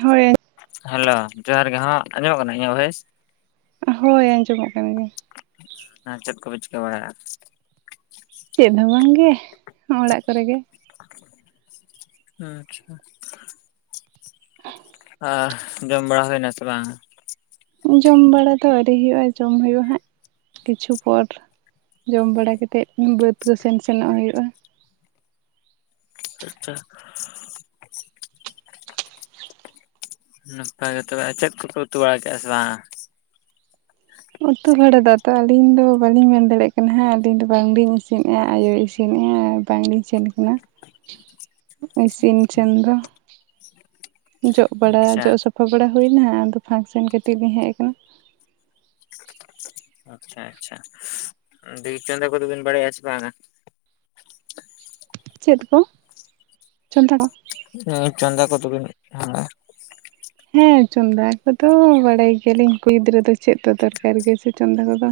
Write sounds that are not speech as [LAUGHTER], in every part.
ᱦᱳᱭ ᱦᱮᱞᱳ ᱡᱚᱦᱟᱨ ᱜᱮ ᱦᱚᱸ ᱟᱸᱡᱚᱢᱚᱜ ᱠᱟᱱᱟ ᱤᱧᱟᱹᱜ ᱵᱷᱚᱭᱮᱥ ᱦᱳᱭ ᱟᱸᱡᱚᱢᱚᱜ ᱠᱟᱱ ᱜᱮᱭᱟ ᱟᱨ ᱪᱮᱫ ᱠᱚᱯᱮ ᱪᱤᱠᱟᱹ ᱵᱟᱲᱟᱭᱮᱜᱼᱟ ᱪᱮᱫ ᱦᱚᱸ ᱵᱟᱝ ᱜᱮ ᱚᱲᱟᱜ ᱠᱚᱨᱮ ᱜᱮ ᱟᱪᱪᱷᱟ ᱟ ᱡᱚᱢ ᱵᱟᱲᱟ ᱦᱩᱭ ᱮᱱᱟ ᱥᱮ ᱵᱟᱝ ᱡᱚᱢ ᱵᱟᱲᱟ ᱫᱚ ᱟᱹᱣᱨᱤ ᱦᱩᱭᱩᱜᱼᱟ ᱡᱚᱢ ᱦᱩᱭᱩᱜᱼᱟ ᱦᱟᱸᱜ ᱠᱤᱪᱷᱩ ᱯᱚᱨ ᱡᱚᱢ ᱵᱟᱲᱟ ᱠᱟᱛᱮᱫ ᱵᱟᱹᱫᱽ ᱠᱚ ᱥᱮᱱ ᱥᱮᱱᱚᱜ ᱦᱩᱭᱩᱜᱼᱟ ᱟᱪᱪᱷᱟ ᱱᱟᱯᱟᱭ ᱜᱮ ᱛᱚᱵᱮ ᱪᱮᱫ ᱠᱚᱯᱮ ᱩᱛᱩ ᱵᱟᱲᱟ ᱠᱮᱜᱼᱟ ᱥᱮ ᱵᱟᱝ ᱩᱛᱩ ᱵᱷᱟᱲᱟ ᱫᱚ ᱛᱚ ᱟᱹᱞᱤᱧ ᱫᱚ ᱵᱟᱹᱞᱤᱧ ᱢᱮᱱ ᱫᱟᱲᱮᱭᱟᱜ ᱠᱟᱱᱟ ᱦᱟᱸᱜ ᱟᱹᱞᱤᱧ ᱫᱚ ᱵᱟᱝᱞᱤᱧ ᱤᱥᱤᱱᱮᱫᱼᱟ ᱟᱭᱳ ᱤᱥᱤᱱ ᱤᱥᱤᱱᱮᱜᱼᱟ ᱵᱟᱝᱞᱤᱧ ᱥᱮᱱ ᱟᱠᱟᱱᱟ ᱤᱥᱤᱱ ᱴᱷᱮᱱ ᱫᱚ ᱡᱚᱜ ᱵᱟᱲᱟ ᱟᱪᱪᱷᱟ ᱡᱚᱜ ᱥᱟᱯᱷᱟ ᱵᱟᱲᱟ ᱦᱩᱭᱮᱱᱟ ᱟᱫᱚ ᱯᱷᱟᱸᱠ ᱥᱮᱱ ᱠᱟᱹᱴᱤᱡ ᱞᱤᱧ ᱦᱮᱡ ᱟᱠᱟᱱᱟ ᱟᱪᱪᱷᱟ ᱟᱪᱪᱷᱟ [UNINTELLIGIBLE] ᱠᱚᱫᱚ ᱵᱤᱱ ᱵᱟᱲᱟᱭᱟ ᱥᱮ ᱵᱟᱝᱟ ᱪᱮᱫ ᱠᱚ ᱪᱚᱸᱫᱟ ᱠᱚ ᱦᱮᱸ ᱪᱚᱸᱫᱟ ᱠᱚᱫᱚ ᱵᱤᱱ ᱦᱮᱸ ᱦᱮᱸ ᱪᱚᱸᱫᱟ ᱠᱚᱫᱚ ᱵᱟᱲᱟᱭ ᱜᱮᱭᱟᱞᱤᱧ ᱠᱩᱲᱤ ᱜᱤᱫᱽᱨᱟᱹ ᱫᱚ ᱪᱮᱫ ᱫᱚ ᱫᱚᱨᱠᱟᱨ ᱜᱮᱭᱟ ᱥᱮ ᱪᱚᱸᱫᱟ ᱠᱚ ᱫᱚ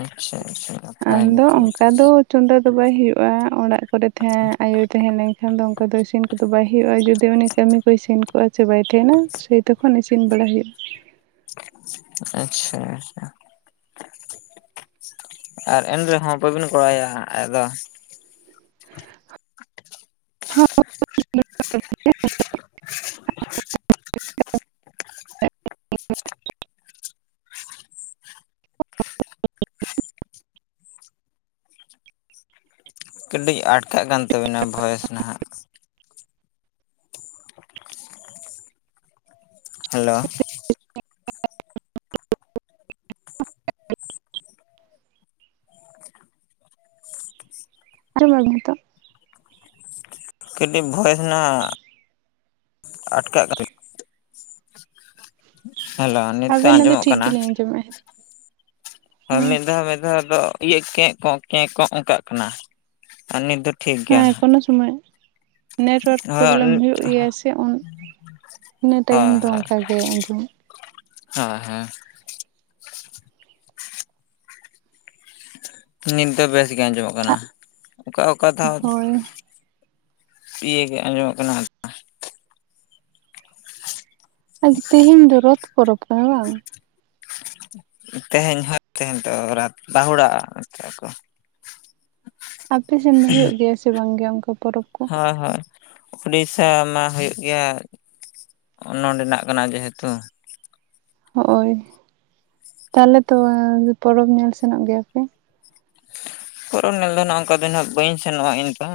ᱟᱪᱪᱷᱟ ᱟᱪᱪᱷᱟ ᱱᱟᱯᱟᱭ ᱜᱮ ᱟᱫᱚ ᱛᱚᱵᱮ ᱚᱱᱠᱟ ᱫᱚ ᱪᱚᱸᱫᱟ ᱫᱚ ᱵᱟᱭ ᱦᱩᱭᱩᱜᱼᱟ ᱚᱲᱟᱜ ᱠᱚᱨᱮ ᱛᱟᱦᱮᱸ ᱟᱭᱳ ᱛᱟᱦᱮᱸ ᱞᱮᱱ ᱠᱷᱟᱱ ᱫᱚ ᱚᱱᱠᱟ ᱫᱚ ᱤᱥᱤᱱ ᱠᱚᱫᱚ ᱵᱟᱭ ᱦᱩᱭᱩᱜᱼᱟ ᱡᱩᱫᱤ ᱛᱮ ᱩᱱᱤ ᱠᱟᱹᱢᱤ ᱠᱚᱭ ᱥᱮᱱ ᱠᱚᱜᱼᱟ ᱥᱮ ᱵᱟᱭ ᱛᱟᱦᱮᱱᱟ ᱥᱮ ᱛᱚᱠᱷᱚᱱ ᱤᱥᱤᱱ ᱵᱟᱲᱟ ᱦᱩᱭᱩᱜᱼᱟ ᱟᱪᱪᱷᱟ ᱟᱪᱪᱷᱟ ᱟᱨ ᱮᱱ ᱨᱮᱦᱚᱸ ᱵᱟᱹᱵᱤᱱ ᱜᱚᱲᱚᱣᱟᱭᱟ ᱟᱭᱳ ᱫᱚ [UNINTELLIGIBLE] [UNINTELLIGIBLE] ᱠᱟᱹᱴᱤᱡ ᱟᱴᱠᱟᱜ ᱠᱟᱱ ᱛᱟᱹᱵᱤᱱᱟ ᱵᱷᱚᱭᱮᱥ ᱱᱷᱟᱜ ᱦᱮᱞᱳ [UNINTELLIGIBLE] [UNINTELLIGIBLE] ᱟᱸᱡᱚᱢ ᱮᱫᱟ ᱵᱤᱱ ᱱᱤᱛᱚᱜ ᱠᱟᱹᱴᱤᱡ ᱵᱷᱚᱭᱮᱥ ᱱᱷᱟᱜ ᱟᱴᱠᱟᱜ ᱠᱟ [UNINTELLIGIBLE] ᱦᱮᱞᱳ ᱱᱤᱛ ᱟᱹᱵᱤᱱᱟᱜ ᱫᱚ ᱟᱸᱡᱚᱢᱚᱜ ᱴᱷᱤᱠ ᱠᱟᱱᱟ ᱜᱮᱞᱤᱧ ᱟᱸᱡᱚᱢᱮᱜᱼᱟ ᱦᱳᱭ ᱢᱤᱫ ᱫᱷᱟᱣ ᱢᱤᱫ ᱫᱷᱟᱣ ᱫᱚ ᱤᱭᱤᱭᱟᱹ ᱠᱮᱸᱜ ᱠᱚᱸᱜ ᱠᱮᱸᱜ ᱠᱚᱸᱜ ᱚᱱᱠᱟᱜ ᱠᱟᱱᱟ ᱟᱨ ᱱᱤᱛ ᱫᱚ ᱴᱷᱤᱠ ᱜᱮᱭᱟ ᱦᱮᱸ ᱱᱟᱦᱟᱜ ᱠᱳᱱᱳ ᱥᱚᱢᱚᱭ ᱱᱮᱴᱳᱣᱟᱨᱠ ᱦᱳᱭ ᱯᱨᱚᱵᱞᱮᱢ ᱦᱩᱭᱩᱜ ᱜᱮᱭᱟ ᱥᱮ ᱩᱱ ᱤᱱᱟᱹ ᱦᱳᱭ ᱴᱟᱭᱤᱢ ᱦᱳᱭ ᱫᱚ ᱚᱱᱠᱟ ᱜᱮ ᱟᱸᱡᱚᱢᱚᱜ ᱦᱳᱭ ᱦᱮᱸ ᱱᱤᱛ ᱫᱚ ᱵᱮᱥ ᱜᱮ ᱟᱸᱡᱚᱢᱚᱜ ᱠᱟᱱᱟ ᱚᱠᱟ ᱚᱠᱟ ᱫᱷᱟᱣ ᱦᱳᱭ ᱤᱭᱟᱹᱜ ᱜᱮ ᱟᱸᱡᱚᱢᱚᱜ ᱠᱟᱱᱟ ᱟᱪᱪᱷᱟ ᱛᱮᱦᱮᱧ ᱫᱚ ᱨᱚᱛᱷ ᱯᱚᱨᱚᱵᱽ ᱠᱟᱱᱟ ᱵᱟᱝ ᱛᱮᱦᱮᱧ ᱦᱳᱭ ᱛᱮᱦᱮᱧ ᱫᱚ ᱨᱟᱛ [UNINTELLIGIBLE] ᱠᱚ ᱟᱯᱮ ᱥᱮᱱ ᱫᱚ ᱦᱩᱭᱩᱜ ᱜᱮᱭᱟ ᱥᱮ ᱵᱟᱝ ᱜᱮ ᱚᱱᱠᱟ ᱯᱚᱨᱚᱵᱽ ᱠᱚ ᱦᱳᱭ ᱦᱳᱭ ᱩᱰᱤᱥᱥᱟ ᱢᱟ ᱦᱩᱭᱩᱜ ᱜᱮᱭᱟ, ᱱᱚᱰᱮᱱᱟᱜ ᱠᱟᱱᱟ ᱡᱮᱦᱮᱛᱩ ᱦᱳᱭ, ᱛᱟᱦᱚᱞᱮ ᱛᱚ ᱯᱚᱨᱚᱵᱽ ᱧᱮᱞ ᱥᱮᱱᱚᱜ ᱜᱮᱭᱟᱯᱮ ᱯᱚᱨᱚᱵ, ᱧᱮᱞ ᱫᱚ ᱦᱟᱸᱜ ᱚᱱᱠᱟ ᱫᱚ ᱦᱟᱸᱜ ᱵᱟᱹᱧ ᱥᱮᱱᱚᱜᱼᱟ ᱮᱱᱠᱟ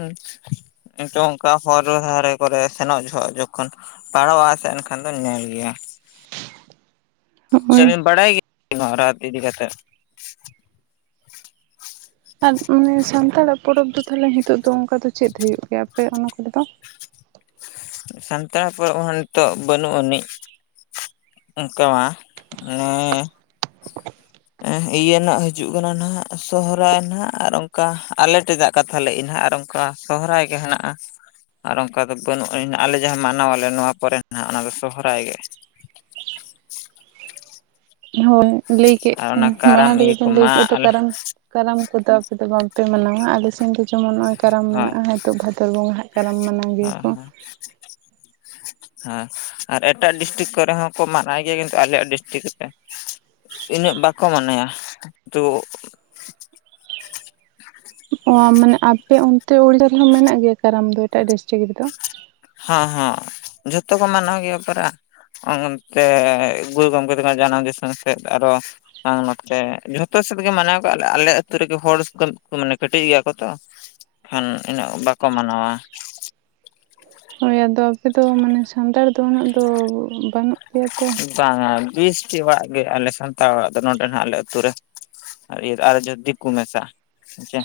ᱱᱤᱛᱚᱜ ᱚᱱᱠᱟ ᱦᱚᱨ ᱫᱟᱨᱮ ᱠᱚᱨᱮ ᱥᱮᱱᱚᱜ ᱡᱚᱦᱚᱜ ᱡᱚᱠᱷᱚᱱ ᱯᱟᱨᱚᱢᱚᱜ-ᱟ ᱥᱮ ᱮᱱᱠᱷᱟᱱ ᱫᱚᱧ ᱧᱮᱞ ᱜᱮᱭᱟ ᱦᱳᱭ [UNINTELLIGIBLE] ᱵᱟᱲᱟᱭ ᱜᱮᱭᱟ ᱨᱟᱛ ᱤᱫᱤ ᱠᱟᱛᱮ ᱟᱨ ᱢᱟᱱᱮ ᱥᱟᱱᱛᱟᱲᱟᱜ ᱯᱚᱨᱚᱵᱽ ᱫᱚ ᱛᱟᱦᱚᱞᱮ ᱦᱤᱛᱚᱜ ᱫᱚ ᱚᱱᱠᱟ ᱫᱚ ᱪᱮᱫ ᱦᱩᱭᱩᱜ ᱜᱮᱭᱟ ᱟᱯᱮ ᱚᱱᱟ ᱠᱚᱨᱮ ᱫᱚ ᱥᱟᱱᱛᱟᱲ ᱯᱚᱨᱚᱵᱽ ᱦᱚᱸ ᱱᱤᱛᱚᱜ ᱵᱟᱹᱱᱩᱜ ᱟᱹᱱᱤᱡ ᱚᱱᱠᱟ ᱢᱟ ᱢᱟᱱᱮ ᱤᱭᱟᱹᱱᱟᱜ ᱦᱤᱡᱩᱜ ᱠᱟᱱᱟ ᱱᱟᱜ ᱥᱚᱦᱚᱨᱟᱭ ᱱᱟᱦᱟᱜ ᱟᱨ ᱚᱱᱠᱟ ᱟᱞᱮ ᱴᱷᱮᱫᱟᱜ ᱛᱟᱦᱚᱞᱮ ᱤᱧ ᱱᱟᱦᱟᱜ ᱟᱨ ᱚᱱᱠᱟ ᱥᱚᱦᱨᱟᱭ ᱜᱮ ᱦᱮᱱᱟᱜᱼᱟ ᱟᱨ ᱚᱱᱠᱟ ᱫᱚ ᱵᱟᱹᱱᱩᱜᱼᱟᱱ, ᱟᱞᱮ ᱡᱟᱦᱟᱸ ᱢᱟᱱᱟᱣᱟᱞᱮ ᱱᱚᱣᱟ ᱯᱚᱨᱮ ᱱᱟᱜ ᱚᱱᱟ ᱫᱚ ᱥᱚᱦᱨᱟᱭ ᱜᱮ ᱦᱳᱭ ᱞᱟᱹᱭ ᱠᱮᱫ ᱟᱨ ᱚᱱᱟ ᱠᱟᱨᱟᱢ ᱢᱟᱲᱟᱝ ᱨᱮᱚ ᱤᱭᱟᱹ ᱵᱮᱱ ᱞᱟᱹᱭ ᱠᱚᱢᱟ ᱠᱮᱫᱼᱟ ᱛᱚ ᱟᱞᱮ ᱠᱟᱨᱚᱱ ᱠᱟᱨᱟᱢ ᱠᱚᱫᱚ ᱟᱯᱮ ᱫᱚ ᱵᱟᱝᱯᱮ ᱢᱟᱱᱟᱣᱟ ᱟᱞᱮ ᱥᱮᱱ ᱫᱚ ᱡᱮᱢᱚᱱ ᱱᱚᱜ-ᱚᱭ ᱠᱟᱨᱟᱢ ᱦᱳᱭ ᱢᱮᱱᱟᱜᱼᱟ ᱱᱤᱛᱳᱜ ᱵᱷᱟᱫᱚᱨ ᱵᱚᱸᱜᱟ ᱦᱟᱜ ᱠᱟᱨᱟᱢ ᱢᱟᱱᱟᱣ ᱜᱮᱭᱟ ᱦᱳᱭ ᱠᱚ ᱦᱳᱭ ᱦᱮᱸ ᱟᱨ ᱮᱴᱟᱜ ᱰᱤᱥᱴᱤᱠ ᱠᱚᱨᱮ ᱦᱚᱸ ᱠᱚ ᱢᱟᱱᱟᱣ ᱜᱮᱭᱟ ᱠᱤᱱᱛᱩ ᱟᱞᱮᱭᱟᱜ ᱰᱤᱥᱴᱤᱠ ᱨᱮ ᱤᱱᱟᱹᱜ ᱵᱟᱠᱚ ᱢᱟᱱᱟᱭᱟ ᱛᱚ ᱚ ᱢᱟᱱᱮ ᱟᱯᱮ ᱚᱱᱛᱮ ᱩᱲᱤᱥᱟ ᱨᱮᱦᱚᱸ ᱢᱮᱱᱟᱜ ᱜᱮᱭᱟ ᱠᱟᱨᱟᱢ ᱫᱚ ᱮᱴᱟᱜ ᱰᱤᱥᱴᱤᱠ ᱨᱮᱫᱚ ᱦᱟᱸ ᱦᱟᱸ ᱡᱷᱚᱛᱚ ᱠᱚ ᱢᱟᱱᱟᱣ ᱜᱮᱭᱟ ᱯᱟᱨᱟ ᱚᱱᱛᱮ ᱜᱩᱨᱩ ᱜᱚᱝᱠᱮ ᱛᱟᱠᱤᱱᱟᱜ ᱡᱟᱱᱟᱢ ᱫᱤᱥᱚᱢ ᱥᱮᱫ ᱟᱨᱚ ᱵᱟᱝ ᱱᱚᱛᱮ ᱡᱷᱚᱛᱚ ᱥᱮᱫ ᱜᱮ ᱢᱟᱱᱟᱣ ᱠᱟᱜ-ᱟᱞᱮ ᱟᱞᱮ ᱟᱹᱛᱩ ᱨᱮᱜᱮ ᱦᱚᱲ ᱢᱟᱱᱮ ᱠᱟᱹᱴᱤᱡ ᱜᱮᱭᱟ ᱠᱚ ᱛᱚ ᱠᱷᱟᱱ ᱤᱱᱟᱹᱜ ᱵᱟᱠᱚ ᱢᱟᱱᱟᱣᱟ ᱦᱳᱭ ᱟᱫᱚ ᱟᱯᱮ ᱫᱚ ᱢᱟᱱᱮ ᱥᱟᱱᱛᱟᱲ ᱫᱚ ᱩᱱᱟᱹᱜ ᱫᱚ ᱵᱟᱹᱱᱩᱜ ᱯᱮᱭᱟ ᱛᱚ ᱵᱟᱝᱟ ᱵᱤᱥᱴᱤ ᱚᱲᱟᱜ ᱜᱮ ᱟᱞᱮ ᱥᱟᱱᱛᱟᱲ ᱚᱲᱟᱜ ᱫᱚ ᱱᱚᱰᱮ ᱱᱟᱦᱟᱜ ᱟᱞᱮ ᱟᱹᱛᱩ ᱨᱮ ᱟᱨ ᱤᱭᱟᱹ ᱟᱨ ᱡᱟ ᱫᱤᱠᱩ ᱠᱚ ᱢᱮᱥᱟ ᱦᱮᱸᱪᱮ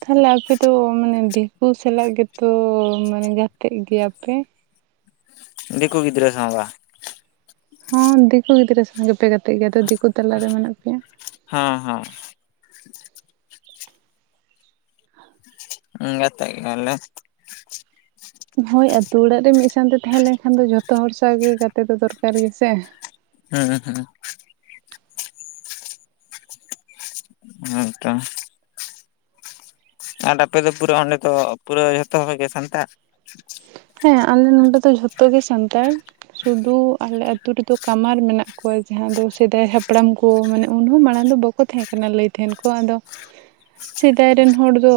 ᱛᱟᱦᱚᱞᱮ ᱟᱯᱮ ᱫᱚ ᱢᱟᱱᱮ ᱫᱤᱠᱩ ᱥᱟᱞᱟᱜ ᱜᱮᱛᱚ ᱢᱟᱱᱮ ᱜᱟᱛᱮᱜ ᱜᱮᱭᱟ ᱯᱮ ᱫᱤᱠᱩ ᱜᱤᱫᱽᱨᱟᱹ ᱥᱟᱶ ᱵᱟ ᱦᱚᱸ ᱫᱤᱠᱩ ᱜᱤᱫᱽᱨᱟᱹ ᱥᱟᱶ ᱜᱮᱯᱮ ᱜᱟᱛᱮᱜ ᱜᱮᱭᱟ ᱛᱚ ᱫᱤᱠᱩ ᱛᱟᱞᱟᱨᱮ ᱢᱮᱱᱟᱜ ᱯᱮᱭᱟ ᱦᱟᱸ ᱦᱟᱸ ᱜᱟᱛᱮᱜ ᱜᱮᱭᱟᱞᱮ ᱦᱳᱭ ᱟᱛᱩ ᱚᱲᱟᱜ ᱨᱮ ᱢᱤᱫ ᱥᱟᱶᱛᱮ ᱛᱟᱦᱮᱸ ᱞᱮᱱᱠᱷᱟᱱ ᱫᱚ ᱡᱷᱚᱛᱚ ᱦᱚᱲ ᱥᱟᱶ ᱜᱮ ᱜᱟᱛᱮ ᱫᱚ ᱫᱚᱨᱠᱟᱨ ᱜᱮᱥᱮ ᱦᱩᱸ ᱦᱩᱸ ᱦᱮᱸ ᱛᱚ ᱟᱨ ᱟᱯᱮ ᱫᱚ ᱯᱩᱨᱟᱹ ᱚᱸᱰᱮ ᱫᱚ ᱯᱩᱨᱟᱹ ᱡᱚᱛᱚ ᱦᱚᱲᱜᱮ ᱥᱟᱱᱛᱟᱲ ᱦᱮᱸ ᱟᱞᱮ ᱱᱚᱸᱰᱮ ᱫᱚ ᱡᱷᱚᱛᱚ ᱜᱮ ᱥᱟᱱᱛᱟᱲ ᱥᱩᱫᱷᱩ ᱟᱞᱮ ᱟᱹᱛᱩ ᱨᱮᱫᱚ ᱠᱟᱢᱟᱨ ᱢᱮᱱᱟᱜ ᱠᱚᱣᱟ ᱡᱟᱦᱟᱸ ᱫᱚ ᱥᱮᱫᱟᱭ ᱦᱟᱯᱲᱟᱢ ᱠᱚ ᱢᱟᱱᱮ ᱩᱱᱦᱚᱸ ᱢᱟᱲᱟᱝ ᱫᱚ ᱵᱟᱠ ᱠᱚ ᱛᱟᱦᱮᱸ ᱠᱟᱱᱟ ᱞᱟᱹᱭ ᱛᱟᱦᱮᱱ ᱠᱚ ᱟᱫᱚ ᱥᱮᱫᱟᱭ ᱨᱮᱱ ᱦᱚᱲ ᱫᱚ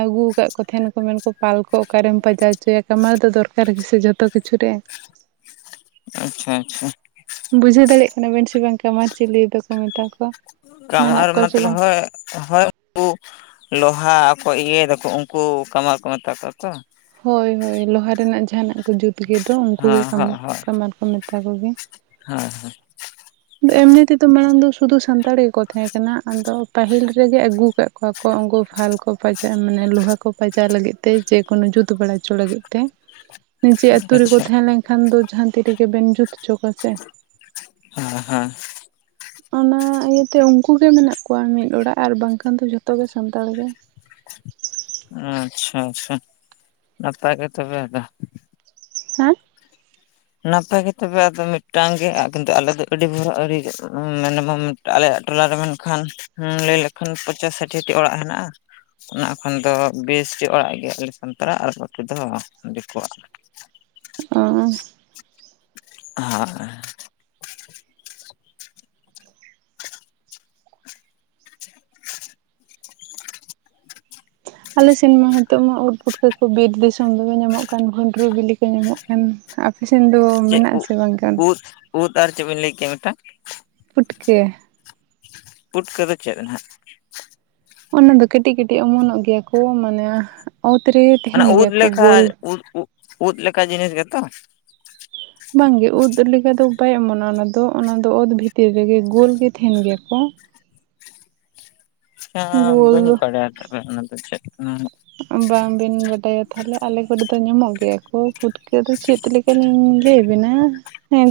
ᱟᱹᱜᱩ ᱠᱟᱫ ᱠᱚ ᱛᱟᱦᱮᱱᱟᱠᱚ ᱢᱮᱱᱠᱚ ᱯᱟᱞ ᱠᱚ ᱚᱠᱟᱨᱮᱢ ᱯᱟᱡᱟᱣ ᱦᱚᱪᱚᱭᱟ ᱠᱟᱢᱟᱨ ᱫᱚ ᱫᱚᱨᱠᱟᱨ ᱜᱮᱥᱮ ᱡᱚᱛᱚ ᱠᱤᱪᱷᱩ ᱨᱮ ᱟᱪᱪᱷᱟ ᱟᱪᱪᱷᱟ ᱵᱩᱡᱷᱟᱹᱣ ᱫᱟᱲᱮᱭᱟᱜ ᱠᱟᱱᱟ ᱵᱮᱱ ᱥᱮ ᱵᱟᱝ ᱠᱟᱢᱟᱨ ᱪᱮᱞᱮ ᱫᱚᱠᱚ ᱢᱮᱛᱟ ᱠᱚᱣᱟ ᱢᱮᱱᱟᱜ ᱠᱚᱣᱟ ᱥᱮ ᱵᱟᱝ? [UNINTELLIGIBLE] ᱩᱱᱠᱩ ᱞᱳᱦᱟ ᱠᱚ ᱤᱭᱟᱹᱭ ᱫᱚᱠᱚ ᱩᱱᱠᱩ ᱠᱟᱢᱟᱨ ᱠᱚ ᱢᱮᱛᱟ ᱠᱚᱣᱟ ᱛᱚ ᱦᱳᱭ ᱦᱳᱭ ᱞᱚᱦᱟ ᱨᱮᱱᱟᱜ ᱡᱟᱦᱟᱱᱟᱜ ᱠᱚ ᱡᱩᱛ ᱜᱮᱫᱚ ᱩᱱᱠᱩ ᱜᱮ ᱦᱮᱸ ᱠᱟᱢ ᱦᱮᱸ ᱠᱟᱢᱟᱨ ᱠᱚ ᱢᱮᱛᱟ ᱠᱚᱜᱮ [UNINTELLIGIBLE] ᱟᱫᱚ ᱮᱢᱱᱤ ᱛᱮᱫᱚ ᱢᱟᱲᱟᱝ ᱫᱚ ᱥᱩᱫᱩ ᱥᱟᱱᱛᱟᱲ ᱜᱮᱠᱚ ᱛᱟᱦᱮᱸ ᱠᱟᱱᱟ ᱟᱫᱚ ᱯᱟᱹᱦᱤᱞ ᱨᱮᱜᱮ ᱟᱹᱜᱩ ᱠᱟᱫ ᱠᱚᱣᱟ ᱠᱚ ᱩᱱᱠᱩ ᱯᱷᱟᱞ ᱠᱚ ᱯᱟᱡᱟᱼᱼ ᱢᱟᱱᱮ ᱞᱳᱦᱟ ᱠᱚ ᱯᱟᱡᱟᱣ ᱞᱟᱹᱜᱤᱫ ᱛᱮ ᱡᱮ ᱠᱳᱱᱳ ᱡᱩᱛ ᱵᱟᱲᱟ ᱦᱚᱪᱚ ᱞᱟᱹᱜᱤᱫ ᱛᱮ ᱱᱤᱡᱮ ᱟᱛᱳ ᱨᱮᱠᱚ ᱟᱪᱪᱷᱟ ᱛᱟᱦᱮᱸ ᱞᱮᱱ ᱠᱷᱟᱱ ᱫᱚ ᱡᱟᱦᱟᱸ ᱛᱤ ᱨᱮᱜᱮ ᱵᱮᱱ ᱡᱩᱛ ᱦᱚᱪᱚ ᱠᱚᱣᱟ ᱥᱮ ᱮᱸ ᱦᱮᱸ ᱚᱱᱟ ᱤᱭᱟᱹᱛᱮ ᱩᱱᱠᱩ ᱜᱮ ᱢᱮᱱᱟᱜ ᱠᱚᱣᱟ ᱢᱤᱫ ᱚᱲᱟᱜ ᱟᱨ ᱵᱟᱝᱠᱷᱟᱱ ᱫᱚ ᱡᱷᱚᱛᱚ ᱜᱮ ᱥᱟᱱᱛᱟᱲ ᱜᱮ ᱟᱪᱪᱷᱟ ᱟᱪᱪᱷᱟ ᱱᱟᱯᱟᱭ ᱜᱮ ᱛᱚᱵᱮ ᱟᱫᱚ ᱦᱮᱸ ᱱᱟᱯᱟᱭ ᱜᱮ ᱛᱚᱵᱮ ᱟᱫᱚ ᱢᱤᱫᱴᱟᱝ ᱜᱮ ᱟᱫᱚ ᱠᱤᱱᱛᱩ ᱟᱞᱮ ᱫᱚ ᱟᱹᱰᱤ ᱵᱷᱚᱨᱟ [UNINTELLIGIBLE] ᱢᱮᱱᱮᱢᱟᱢ ᱟᱞᱮᱭᱟᱜ ᱴᱚᱞᱟᱨᱮ ᱢᱮᱱᱠᱷᱟᱱ ᱞᱟᱹᱭ ᱞᱮᱠᱷᱟᱱ ᱯᱚᱸᱪᱟᱥ ᱥᱟᱴᱷᱤ ᱴᱤ ᱚᱲᱟᱜ ᱦᱮᱱᱟᱜᱼᱟ ᱚᱱᱟ ᱠᱷᱚᱱ ᱫᱚ ᱵᱮᱥᱤ ᱚᱲᱟᱜ ᱜᱮ ᱟᱞᱮ ᱥᱟᱱᱛᱟᱲᱟᱜ ᱟᱨ ᱵᱟᱹᱠᱤ ᱫᱚ ᱫᱤᱠᱩᱣᱟᱜ ᱚ [UNINTELLIGIBLE] ᱟᱞᱮ ᱥᱮᱱ ᱢᱟ ᱱᱤᱛᱚᱜ ᱢᱟ ᱩᱫ ᱯᱩᱴᱠᱟᱹ ᱠᱚ ᱵᱤᱨ ᱫᱤᱥᱚᱢ ᱫᱚᱢᱮ ᱧᱟᱢᱚᱜ ᱠᱟᱱ ᱵᱷᱩᱸᱰᱨᱩ ᱵᱤᱞᱤ ᱠᱚ ᱧᱟᱢᱚᱜ ᱠᱟᱱᱟ ᱟᱯᱮ ᱥᱮᱱ ᱫᱚ ᱪᱮᱫ ᱢᱮᱱᱟᱜ ᱠᱚ ᱟᱥᱮ ᱵᱟᱝᱠᱷᱟᱱ ᱩᱫ ᱩᱫ ᱟᱨ ᱪᱮᱫ ᱵᱤᱱ ᱞᱟᱹᱭ ᱠᱮᱜ-ᱟ ᱢᱤᱫᱴᱟᱝ ᱯᱩᱴᱠᱟᱹ ᱯᱩᱴᱠᱟᱹᱫᱚ ᱪᱮᱫ ᱱᱟᱦᱟᱸᱜ ᱚᱱᱟ ᱫᱚ ᱠᱟᱹᱴᱤᱡ ᱠᱟᱹᱴᱤᱡ ᱚᱢᱚᱱᱚᱜ ᱜᱮᱭᱟ ᱠᱚ ᱢᱟᱱᱮ ᱚᱛ ᱨᱮ ᱚᱱᱟ ᱛᱟᱦᱮᱱ ᱩᱫ ᱜᱮᱭᱟ ᱠᱚ ᱞᱮᱠᱟ ᱜᱳᱞ ᱩᱫ ᱩ ᱩᱫ ᱞᱮᱠᱟ ᱡᱤᱱᱤᱥ ᱜᱮᱛᱚ ᱵᱟᱝᱜᱮ ᱩᱫ ᱞᱮᱠᱟ ᱫᱚ ᱵᱟᱭ ᱚᱢᱚᱱᱚ ᱟ ᱚᱱᱟ ᱫᱚ ᱚᱱᱟ ᱫᱚ ᱚᱛ ᱵᱷᱤᱛᱤᱨ ᱨᱮᱜᱮ ᱜᱳᱞ ᱜᱮ ᱛᱟᱦᱮᱱ ᱜᱮᱭᱟ ᱠᱚ ᱪᱤᱠᱟᱹ ᱱᱟ ᱜᱳᱞ ᱵᱟᱹᱧ ᱵᱟᱰᱟᱭᱟ ᱚᱱᱟ ᱫᱚ ᱪᱮᱫ ᱠᱟᱱᱟ ᱵᱟᱝᱵᱤᱱ ᱵᱟᱰᱟᱭᱟ ᱛᱟᱦᱚᱞᱮ ᱟᱞᱮ ᱠᱚᱨᱮ ᱫᱚ ᱧᱟᱢᱚᱜ ᱜᱮᱭᱟ ᱠᱚ ᱯᱩᱴᱠᱟᱹ ᱫᱚ ᱪᱮᱫ ᱞᱮᱠᱟ ᱞᱤᱧ ᱞᱟᱹᱭ ᱵᱮᱤᱱᱟ ᱦᱮᱸ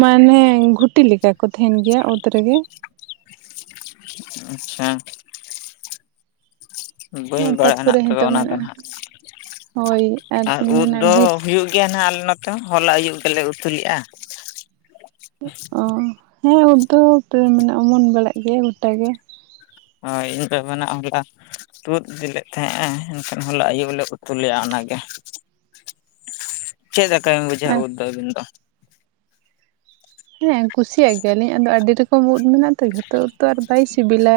ᱢᱟᱱᱮ ᱜᱷᱩᱴᱤ ᱞᱮᱠᱟ ᱠᱚ ᱛᱟᱦᱮᱱ ᱜᱮᱭᱟ ᱚᱛ ᱨᱮᱜᱮ ᱟᱪᱪᱷᱟ ᱵᱟᱹᱧ ᱵᱟᱲᱟᱭᱟ ᱛᱟᱨᱯᱚᱨᱮ ᱱᱟᱦᱟᱸᱜ ᱛᱚᱵᱮ ᱱᱤᱛᱚᱜ ᱚᱱᱟ ᱫᱚ ᱢᱮᱱᱟᱜᱼᱟ ᱱᱟᱦᱟᱸᱜ ᱦᱳᱭ ᱟᱨ ᱩᱫ ᱢᱮᱱᱟᱜᱼᱟ ᱫᱚ ᱵᱤᱨ ᱦᱩᱭᱩᱜ ᱜᱮᱭᱟ ᱱᱟᱦᱟᱸᱜ ᱟᱞᱮ ᱱᱚᱛᱮ ᱦᱚᱸ ᱦᱚᱞᱟ ᱟᱹᱭᱩᱵ ᱜᱮᱞᱮ ᱩᱛᱩ ᱞᱮᱜᱼᱟ ᱚ ᱦᱮᱸ ᱩᱫ ᱫᱚ ᱢᱟᱱᱮ ᱚᱢᱚᱱ ᱵᱟᱲᱟᱜ ᱜᱮᱭᱟ ᱜᱚᱴᱟ ᱜᱮ ᱦᱳᱭ ᱤᱧᱫᱚ ᱢᱮᱱᱟᱜ ᱟ ᱦᱚᱞᱟ ᱩᱫ ᱤᱫᱤ ᱞᱮᱫ ᱛᱟᱦᱮᱸᱜᱼᱟ ᱮᱱᱠᱷᱟᱱ ᱦᱚᱞᱟ ᱟᱹᱭᱩᱵ ᱞᱮ ᱩᱛᱩ ᱞᱮᱜᱼᱟ ᱚᱱᱟᱜᱮ ᱪᱮᱫ ᱞᱮᱠᱟ ᱵᱮᱱ ᱵᱩᱡᱟ ᱟᱨ ᱩᱫ ᱫᱚ ᱟᱹᱵᱤᱱ ᱫᱚ ᱦᱮᱸ ᱠᱩᱥᱤᱭᱟᱜ ᱜᱮᱭᱟᱞᱤᱧ ᱟᱫᱚ ᱟᱹᱰᱤ ᱨᱚᱠᱚᱢ ᱩᱫ ᱢᱮᱱᱟᱜ ᱛᱚ ᱡᱷᱚᱛᱚ ᱩᱫ ᱛᱚ ᱟᱨ ᱵᱟᱭ ᱥᱤᱵᱤᱞᱟ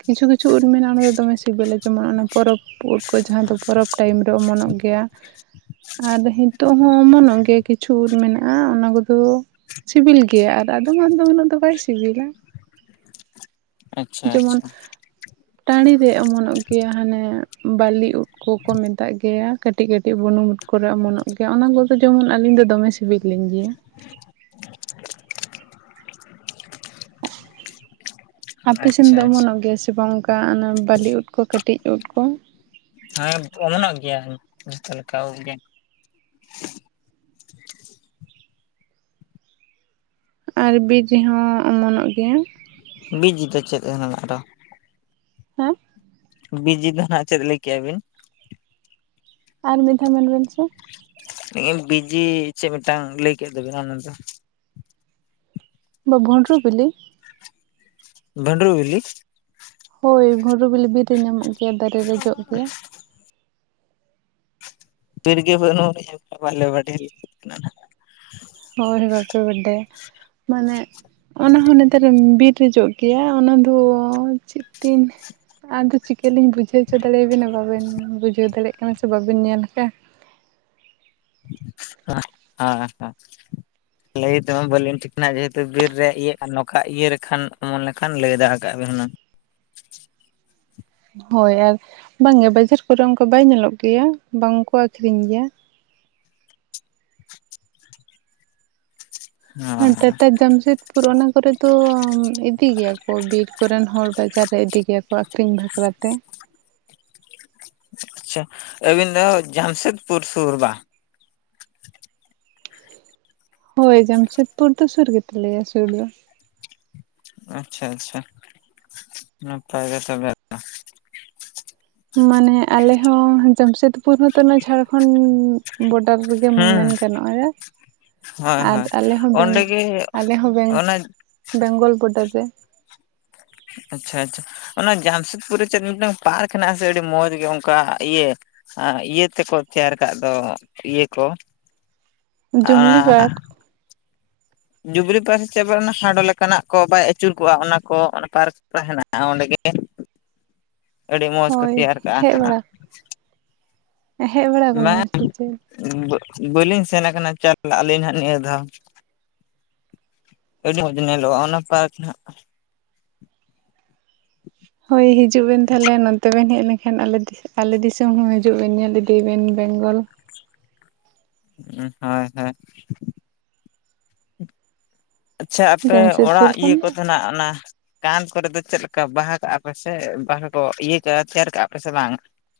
ᱠᱤᱪᱷᱩ ᱠᱤᱪᱷᱩ ᱩᱫ ᱢᱮᱱᱟᱜᱼᱟ ᱚᱱᱟ ᱫᱚ ᱫᱚᱢᱮ ᱥᱤᱵᱤᱞᱟ ᱡᱮᱢᱚᱱ ᱚᱱᱟ ᱯᱚᱨᱚᱵ ᱯᱩᱰᱠᱚ ᱡᱟᱦᱟᱸ ᱫᱚ ᱯᱚᱨᱚᱵ ᱴᱟᱭᱤᱢ ᱨᱮ ᱚᱢᱚᱱᱚᱜ ᱜᱮᱭᱟ ᱟᱨ ᱦᱤᱛᱚᱜ ᱦᱚᱸ ᱚᱢᱱᱚᱜ ᱜᱮᱭᱟ ᱠᱤᱪᱷᱩ ᱩᱫ ᱢᱮᱱᱟᱜᱼᱟ ᱚᱱᱟ ᱠᱚᱫᱚ ᱥᱤᱵᱤᱞ ᱜᱮᱭᱟ ᱟᱨ ᱟᱫᱚᱢᱟᱜ ᱫᱚ ᱩᱱᱟᱹᱜ ᱫᱚ ᱵᱟᱭ ᱥᱤᱵᱤᱞᱟ ᱟᱪᱪᱷᱟ ᱡᱮᱢᱚᱱ ᱟᱪᱪᱷᱟ ᱴᱟᱺᱲᱤ ᱨᱮ ᱚᱢᱚᱱᱚᱜ ᱜᱮᱭᱟ ᱦᱟᱱᱮ ᱵᱟᱹᱞᱤ ᱩᱫ ᱠᱚᱠᱚ ᱢᱮᱛᱟᱜ ᱜᱮᱭᱟ ᱠᱟᱹᱴᱤᱡ ᱠᱟᱹᱴᱤᱡ ᱵᱩᱱᱩᱢ ᱩᱫ ᱠᱚᱨᱮ ᱚᱢᱚᱱᱚᱜ ᱜᱮᱭᱟ ᱚᱱᱟ ᱠᱚᱫᱚ ᱡᱮᱢᱚᱱ ᱟᱹᱞᱤᱧ ᱫᱚ ᱫᱚᱢᱮ ᱥᱤᱵᱤᱞ ᱞᱤᱧ ᱜᱮᱭᱟ ᱟᱯᱮ ᱥᱮᱱ ᱟᱪᱪᱷᱟ ᱫᱚ ᱟᱪᱪᱷᱟ ᱚᱢᱚᱱᱚᱜ ᱜᱮᱭᱟ ᱥᱮ ᱵᱟᱝ ᱚᱱᱠᱟ ᱵᱟᱹᱞᱤ ᱩᱫ ᱠᱚ ᱠᱟᱹᱴᱤᱡ ᱩᱫ ᱠᱚ ᱦᱮᱸ ᱚᱢᱚᱱᱚᱜ ᱜᱮᱭᱟ ᱡᱚᱛᱚ ᱞᱮᱠᱟ ᱩᱫ ᱜᱮ ᱟᱨ ᱵᱤᱨ ᱨᱮᱦᱚᱸ ᱚᱢᱚᱱᱚᱜ ᱜᱮᱭᱟ ᱵᱤᱡ ᱡᱤᱛᱟ ᱫᱚ ᱪᱮᱫ ᱦᱟᱸᱜ ᱫᱟᱜ ᱫᱚ ᱦᱮᱸ ᱵᱤᱡ ᱡᱤᱫᱟ ᱦᱟᱸᱜ ᱪᱮᱫ ᱞᱮᱟᱹᱭ ᱠᱮᱭᱟ ᱵᱤᱱ ᱟᱨ ᱢᱤᱫ ᱫᱷᱟᱣ ᱢᱮᱱ ᱵᱮᱱ ᱥᱮ? ᱵᱤᱡᱤ ᱪᱮᱫ ᱢᱤᱫᱴᱟᱝ ᱞᱟᱹᱭ ᱠᱮᱫ ᱫᱚᱵᱤᱱ ᱚᱱᱟ ᱫᱚ ᱵᱟ ᱵᱷᱚᱱᱰᱨᱚ ᱵᱤᱞᱤ ᱵᱷᱟᱱᱰᱨᱩ ᱵᱤᱞᱤ ᱦᱳᱭ ᱵᱷᱟᱰᱩ ᱵᱤᱞᱤ ᱵᱤᱨ ᱨᱮ ᱧᱟᱢᱚᱜ ᱜᱮᱭᱟ ᱫᱟᱨᱮ ᱨᱮ ᱡᱚᱜ ᱜᱮᱭᱟ᱾ ᱵᱤᱨᱜᱮ ᱵᱟᱹᱱᱩ [UNINTELLIGIBLE] ᱵᱟᱞᱮ ᱵᱟᱰᱟᱭ ᱠᱟᱱᱟ ᱦᱚᱭ ᱵᱟᱯᱮ ᱵᱟᱰᱟᱭᱟ ᱢᱟᱱᱮ ᱚᱱᱟ ᱦᱚᱸ ᱱᱮᱛᱟᱨ ᱵᱤᱨ ᱨᱮ ᱡᱚᱜ ᱜᱮᱭᱟ ᱚᱱᱟᱫᱚ ᱪᱮᱫ ᱛᱤᱱ ᱟᱫᱚ ᱪᱤᱠᱟᱹᱞᱤᱧ ᱵᱩᱡᱷᱟᱹᱣ ᱦᱚᱪᱚ ᱫᱟᱲᱮᱭᱟᱵᱟ ᱵᱟᱵᱮᱱ ᱵᱩᱡᱷᱟᱹᱣ ᱫᱟᱲᱮᱭᱟᱜ ᱠᱟᱱᱟ ᱥᱮ ᱵᱟᱵᱮᱱ ᱧᱮᱞ ᱟᱠᱟᱫᱼᱟ᱾ ᱦᱮᱸ ᱦᱮᱸ ᱞᱟᱹᱭ ᱛᱮᱢᱟ ᱵᱟᱹᱞᱤᱧ ᱴᱷᱤᱠᱟᱱᱟ ᱡᱮᱦᱮᱛᱩ ᱵᱤᱨ ᱨᱮᱭᱟᱜ ᱤᱭᱟᱹ ᱱᱚᱝᱠᱟ ᱤᱭᱟᱹ ᱞᱮᱠᱷᱟᱱ ᱚᱢᱚᱱ ᱞᱮᱠᱷᱟᱱ ᱞᱟᱹᱭ ᱫᱟᱲᱮ ᱠᱟᱜ ᱵᱤᱱ ᱦᱩᱱᱟᱹᱝ ᱦᱳᱭ ᱟᱨ ᱵᱟᱝᱜᱮ ᱵᱟᱡᱟᱨ ᱠᱚᱨᱮ ᱚᱱᱠᱟ ᱵᱟᱭ ᱧᱮᱞᱚᱜ ᱜᱮᱭᱟ ᱵᱟᱝᱠᱚ ᱟᱠᱷᱨᱤᱧ ᱜᱮᱭᱟ ᱦᱮᱸ ᱴᱟᱴᱟ ᱡᱚᱢᱥᱮᱫ ᱯᱚᱨ ᱚᱱᱟ ᱠᱚᱨᱮ ᱫᱚ ᱤᱫᱤ ᱜᱮᱭᱟ ᱠᱚ ᱵᱤᱨ ᱠᱚᱨᱮᱱ ᱦᱚᱲ ᱵᱟᱡᱟᱨ ᱨᱮ ᱤᱫᱤ ᱜᱮᱭᱟ ᱠᱚ ᱟᱠᱠᱷᱨᱤᱧ ᱵᱟᱠᱷᱨᱟ ᱛᱮ ᱟᱪᱪᱷᱟ ᱟᱹᱵᱤᱱ ᱫᱚ ᱡᱟᱢᱥᱮᱫᱯᱩᱨ ᱥᱩᱨ ᱵᱟᱝ ᱦᱳᱭ ᱡᱟᱢᱥᱮᱫᱽᱯᱩᱨ ᱫᱚ ᱥᱩᱨ ᱜᱮᱛᱟ ᱞᱮᱭᱟ ᱥᱩᱨ ᱫᱚ᱾ ᱟᱪᱪᱷᱟ ᱟᱪᱪᱷᱟ ᱱᱟᱯᱟᱭ ᱜᱮ ᱛᱚᱵᱮ ᱢᱟᱱᱮ ᱟᱞᱮ ᱦᱚᱸ ᱡᱟᱢᱥᱮᱫᱽᱯᱩᱨ ᱦᱚ ᱫᱚᱢᱮ ᱡᱷᱟᱲᱠᱷᱚᱸᱱᱰ ᱵᱚᱰᱟᱨ ᱨᱮᱜᱮᱢ ᱦᱩᱸ ᱢᱮᱱ ᱜᱟᱱᱚᱜᱼᱟ ᱦᱳᱭ ᱟᱨ ᱦᱳᱭ ᱟᱞᱮ ᱦᱚᱸ ᱚᱸᱰᱮ ᱵᱮᱝᱜᱚ ᱜᱮ ᱵᱮᱝᱜᱚ ᱚᱱᱟ ᱵᱮᱝᱜᱚᱞ ᱵᱳᱰᱟᱨ ᱨᱮ ᱟᱪᱪᱷᱟ ᱟᱪᱪᱷᱟ ᱚᱱᱟ ᱡᱟᱢᱥᱮᱫᱽᱯᱩᱨ ᱨᱮ ᱪᱮᱫ ᱢᱤᱫᱴᱟᱝ ᱯᱟᱨᱠ ᱦᱮᱱᱟᱜ ᱟᱥᱮ ᱟᱹᱰᱤ ᱢᱚᱡᱽ ᱜᱮ ᱚᱱᱠᱟ ᱤᱭᱟᱹ ᱟᱨ ᱤᱭᱟᱹ ᱛᱮᱠᱚ ᱛᱮᱭᱟᱨ ᱠᱟᱜ ᱫᱚ ᱤᱭᱟᱹ ᱠᱚ ᱡᱩᱵᱽᱞᱤ ᱯᱟᱨᱠ ᱡᱩᱵᱽᱞᱤ ᱯᱟᱨᱠ ᱥᱮ ᱪᱮᱫ ᱯᱟᱨᱠ ᱦᱮᱱᱟᱜᱼᱟ ᱦᱟᱸᱰᱚ ᱞᱮᱠᱟᱱᱟᱜ ᱠᱚ ᱵᱟᱭ ᱟᱹᱪᱩᱨ ᱠᱚᱜᱼᱟ ᱚᱱᱟ ᱠᱚ ᱚᱱᱟ ᱯᱟᱨᱠ ᱦᱮᱱᱟᱜᱼᱟ ᱚᱸᱰᱮᱜᱮ ᱟᱹᱰᱤ ᱢᱚᱡᱽ ᱠᱚ ᱦᱳᱭ ᱛᱮᱭᱟᱨ ᱦᱮᱡ ᱠᱟᱜᱼᱟ᱾ ᱵᱟᱲᱟ ᱦᱮᱡ ᱵᱟᱲᱟ ᱟᱠᱟᱱᱟ ᱢᱟ ᱵᱮᱱ ᱥᱮ ᱪᱮᱫ ᱵᱟᱹᱞᱤᱧ ᱥᱮᱱ ᱠᱟᱱᱟ ᱪᱟᱞᱟᱜ ᱟᱹᱞᱤᱧ ᱦᱟᱜ ᱱᱤᱭᱟᱹ ᱫᱷᱟᱣ ᱟᱹᱰᱤ ᱢᱚᱡᱽ ᱧᱮᱞᱚᱜᱼᱟ ᱚᱱᱟ ᱯᱟᱨᱠ ᱦᱳᱭ ᱦᱤᱡᱩᱜ ᱵᱮᱱ ᱛᱟᱦᱞᱮ ᱱᱚᱛᱮ ᱵᱮᱱ ᱦᱮᱡ ᱞᱮᱱᱠᱷᱟᱱ ᱟᱞᱮᱴᱷᱮᱡ ᱟᱞᱮ ᱫᱤᱥᱚᱢ ᱦᱚᱸ ᱦᱤᱡᱩᱜ ᱵᱮᱱ ᱧᱮᱞ ᱤᱫᱤ ᱵᱮᱱ ᱵᱮᱝᱜᱚᱞ ᱦᱳᱭ ᱦᱳᱭ ᱟᱪᱪᱷᱟ ᱟᱯᱮ ᱡᱟᱢᱥᱮᱫᱽᱯᱩᱨ ᱚᱲᱟᱜ ᱠᱷᱚᱱ ᱤᱭᱟᱹ ᱠᱚ ᱫᱚ ᱛᱟᱦᱮᱱᱟ ᱚᱱᱟ ᱠᱟᱸᱛ ᱠᱚᱨᱮ ᱫᱚ ᱪᱮᱫ ᱞᱮᱠᱟ ᱵᱟᱦᱟ ᱠᱟᱜᱼᱟ ᱯᱮ ᱥᱮ ᱵᱟᱦᱟ ᱠᱚ ᱤᱭᱟᱹ ᱠᱟᱜᱼᱟ ᱛᱮᱭᱟᱨ ᱠᱟᱜᱼᱟ ᱯᱮ ᱥᱮ ᱵᱟᱝ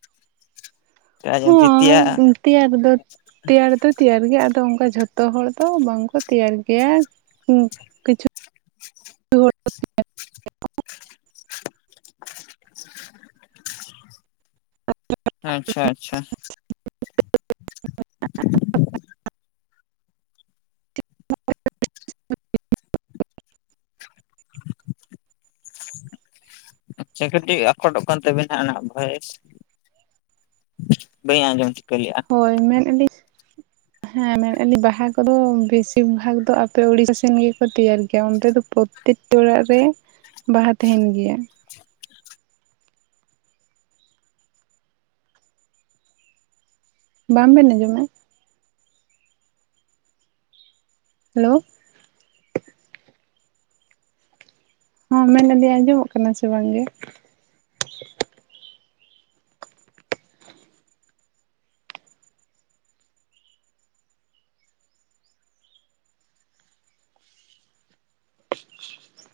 [INAUDIBLE] ᱨᱟᱱ ᱛᱤᱛᱤᱭᱟ ᱦᱚᱸ ᱛᱮᱭᱟᱨ ᱫᱚ ᱛᱮᱭᱟᱨ ᱫᱚ ᱛᱮᱭᱟᱨ ᱜᱮᱭᱟ ᱟᱫᱚ ᱚᱱᱠᱟ ᱡᱷᱚᱛᱚ ᱦᱚᱲ ᱫᱚ ᱵᱟᱝ ᱠᱚ ᱛᱮᱭᱟᱨ ᱜᱮᱭᱟ᱾ ᱠᱤᱪᱷᱩ [INAUDIBLE] [INAUDIBLE] ᱟᱪᱪᱷᱟ ᱟᱪᱪᱷᱟ [INAUDIBLE] ᱥᱮ ᱠᱟᱹᱴᱤᱡ ᱟᱠᱚᱴᱚᱜ ᱠᱟᱱ ᱛᱟᱵᱤᱱᱟ ᱚᱱᱟ ᱵᱷᱚᱭᱮᱥ ᱵᱟᱹᱧ ᱟᱸᱡᱚᱢ ᱴᱷᱤᱠᱟᱹᱭᱮᱜᱼᱟ ᱦᱳᱭ ᱢᱮᱱᱮᱫᱼᱟᱞᱤᱧ ᱦᱮᱸ ᱢᱮᱱᱮᱫᱼᱟ ᱞᱤᱧ ᱵᱟᱦᱟ ᱠᱚᱫᱚ ᱵᱮᱥᱤᱨ ᱵᱷᱟᱜᱽ ᱫᱚ ᱟᱯᱮ ᱩᱲᱤᱥᱟ ᱥᱮᱱ ᱜᱮᱠᱚ ᱛᱮᱭᱟᱨ ᱜᱮᱭᱟ ᱚᱱᱛᱮ ᱫᱚ ᱯᱨᱚ ᱼᱼᱴᱤ ᱚᱲᱟᱜ ᱨᱮ ᱵᱟᱦᱟ ᱛᱟᱦᱮᱱ ᱜᱮᱭᱟ᱾ ᱵᱟᱝᱵᱮᱱ ᱟᱸᱡᱚᱢᱮᱜ ᱦᱮᱞᱳ ᱦᱚᱸ ᱢᱮᱱᱮᱫᱟᱹᱧ ᱟᱸᱡᱚᱢᱚᱜ ᱠᱟᱱᱟ ᱥᱮ ᱵᱟᱝ ᱜᱮ? [INAUDIBLE]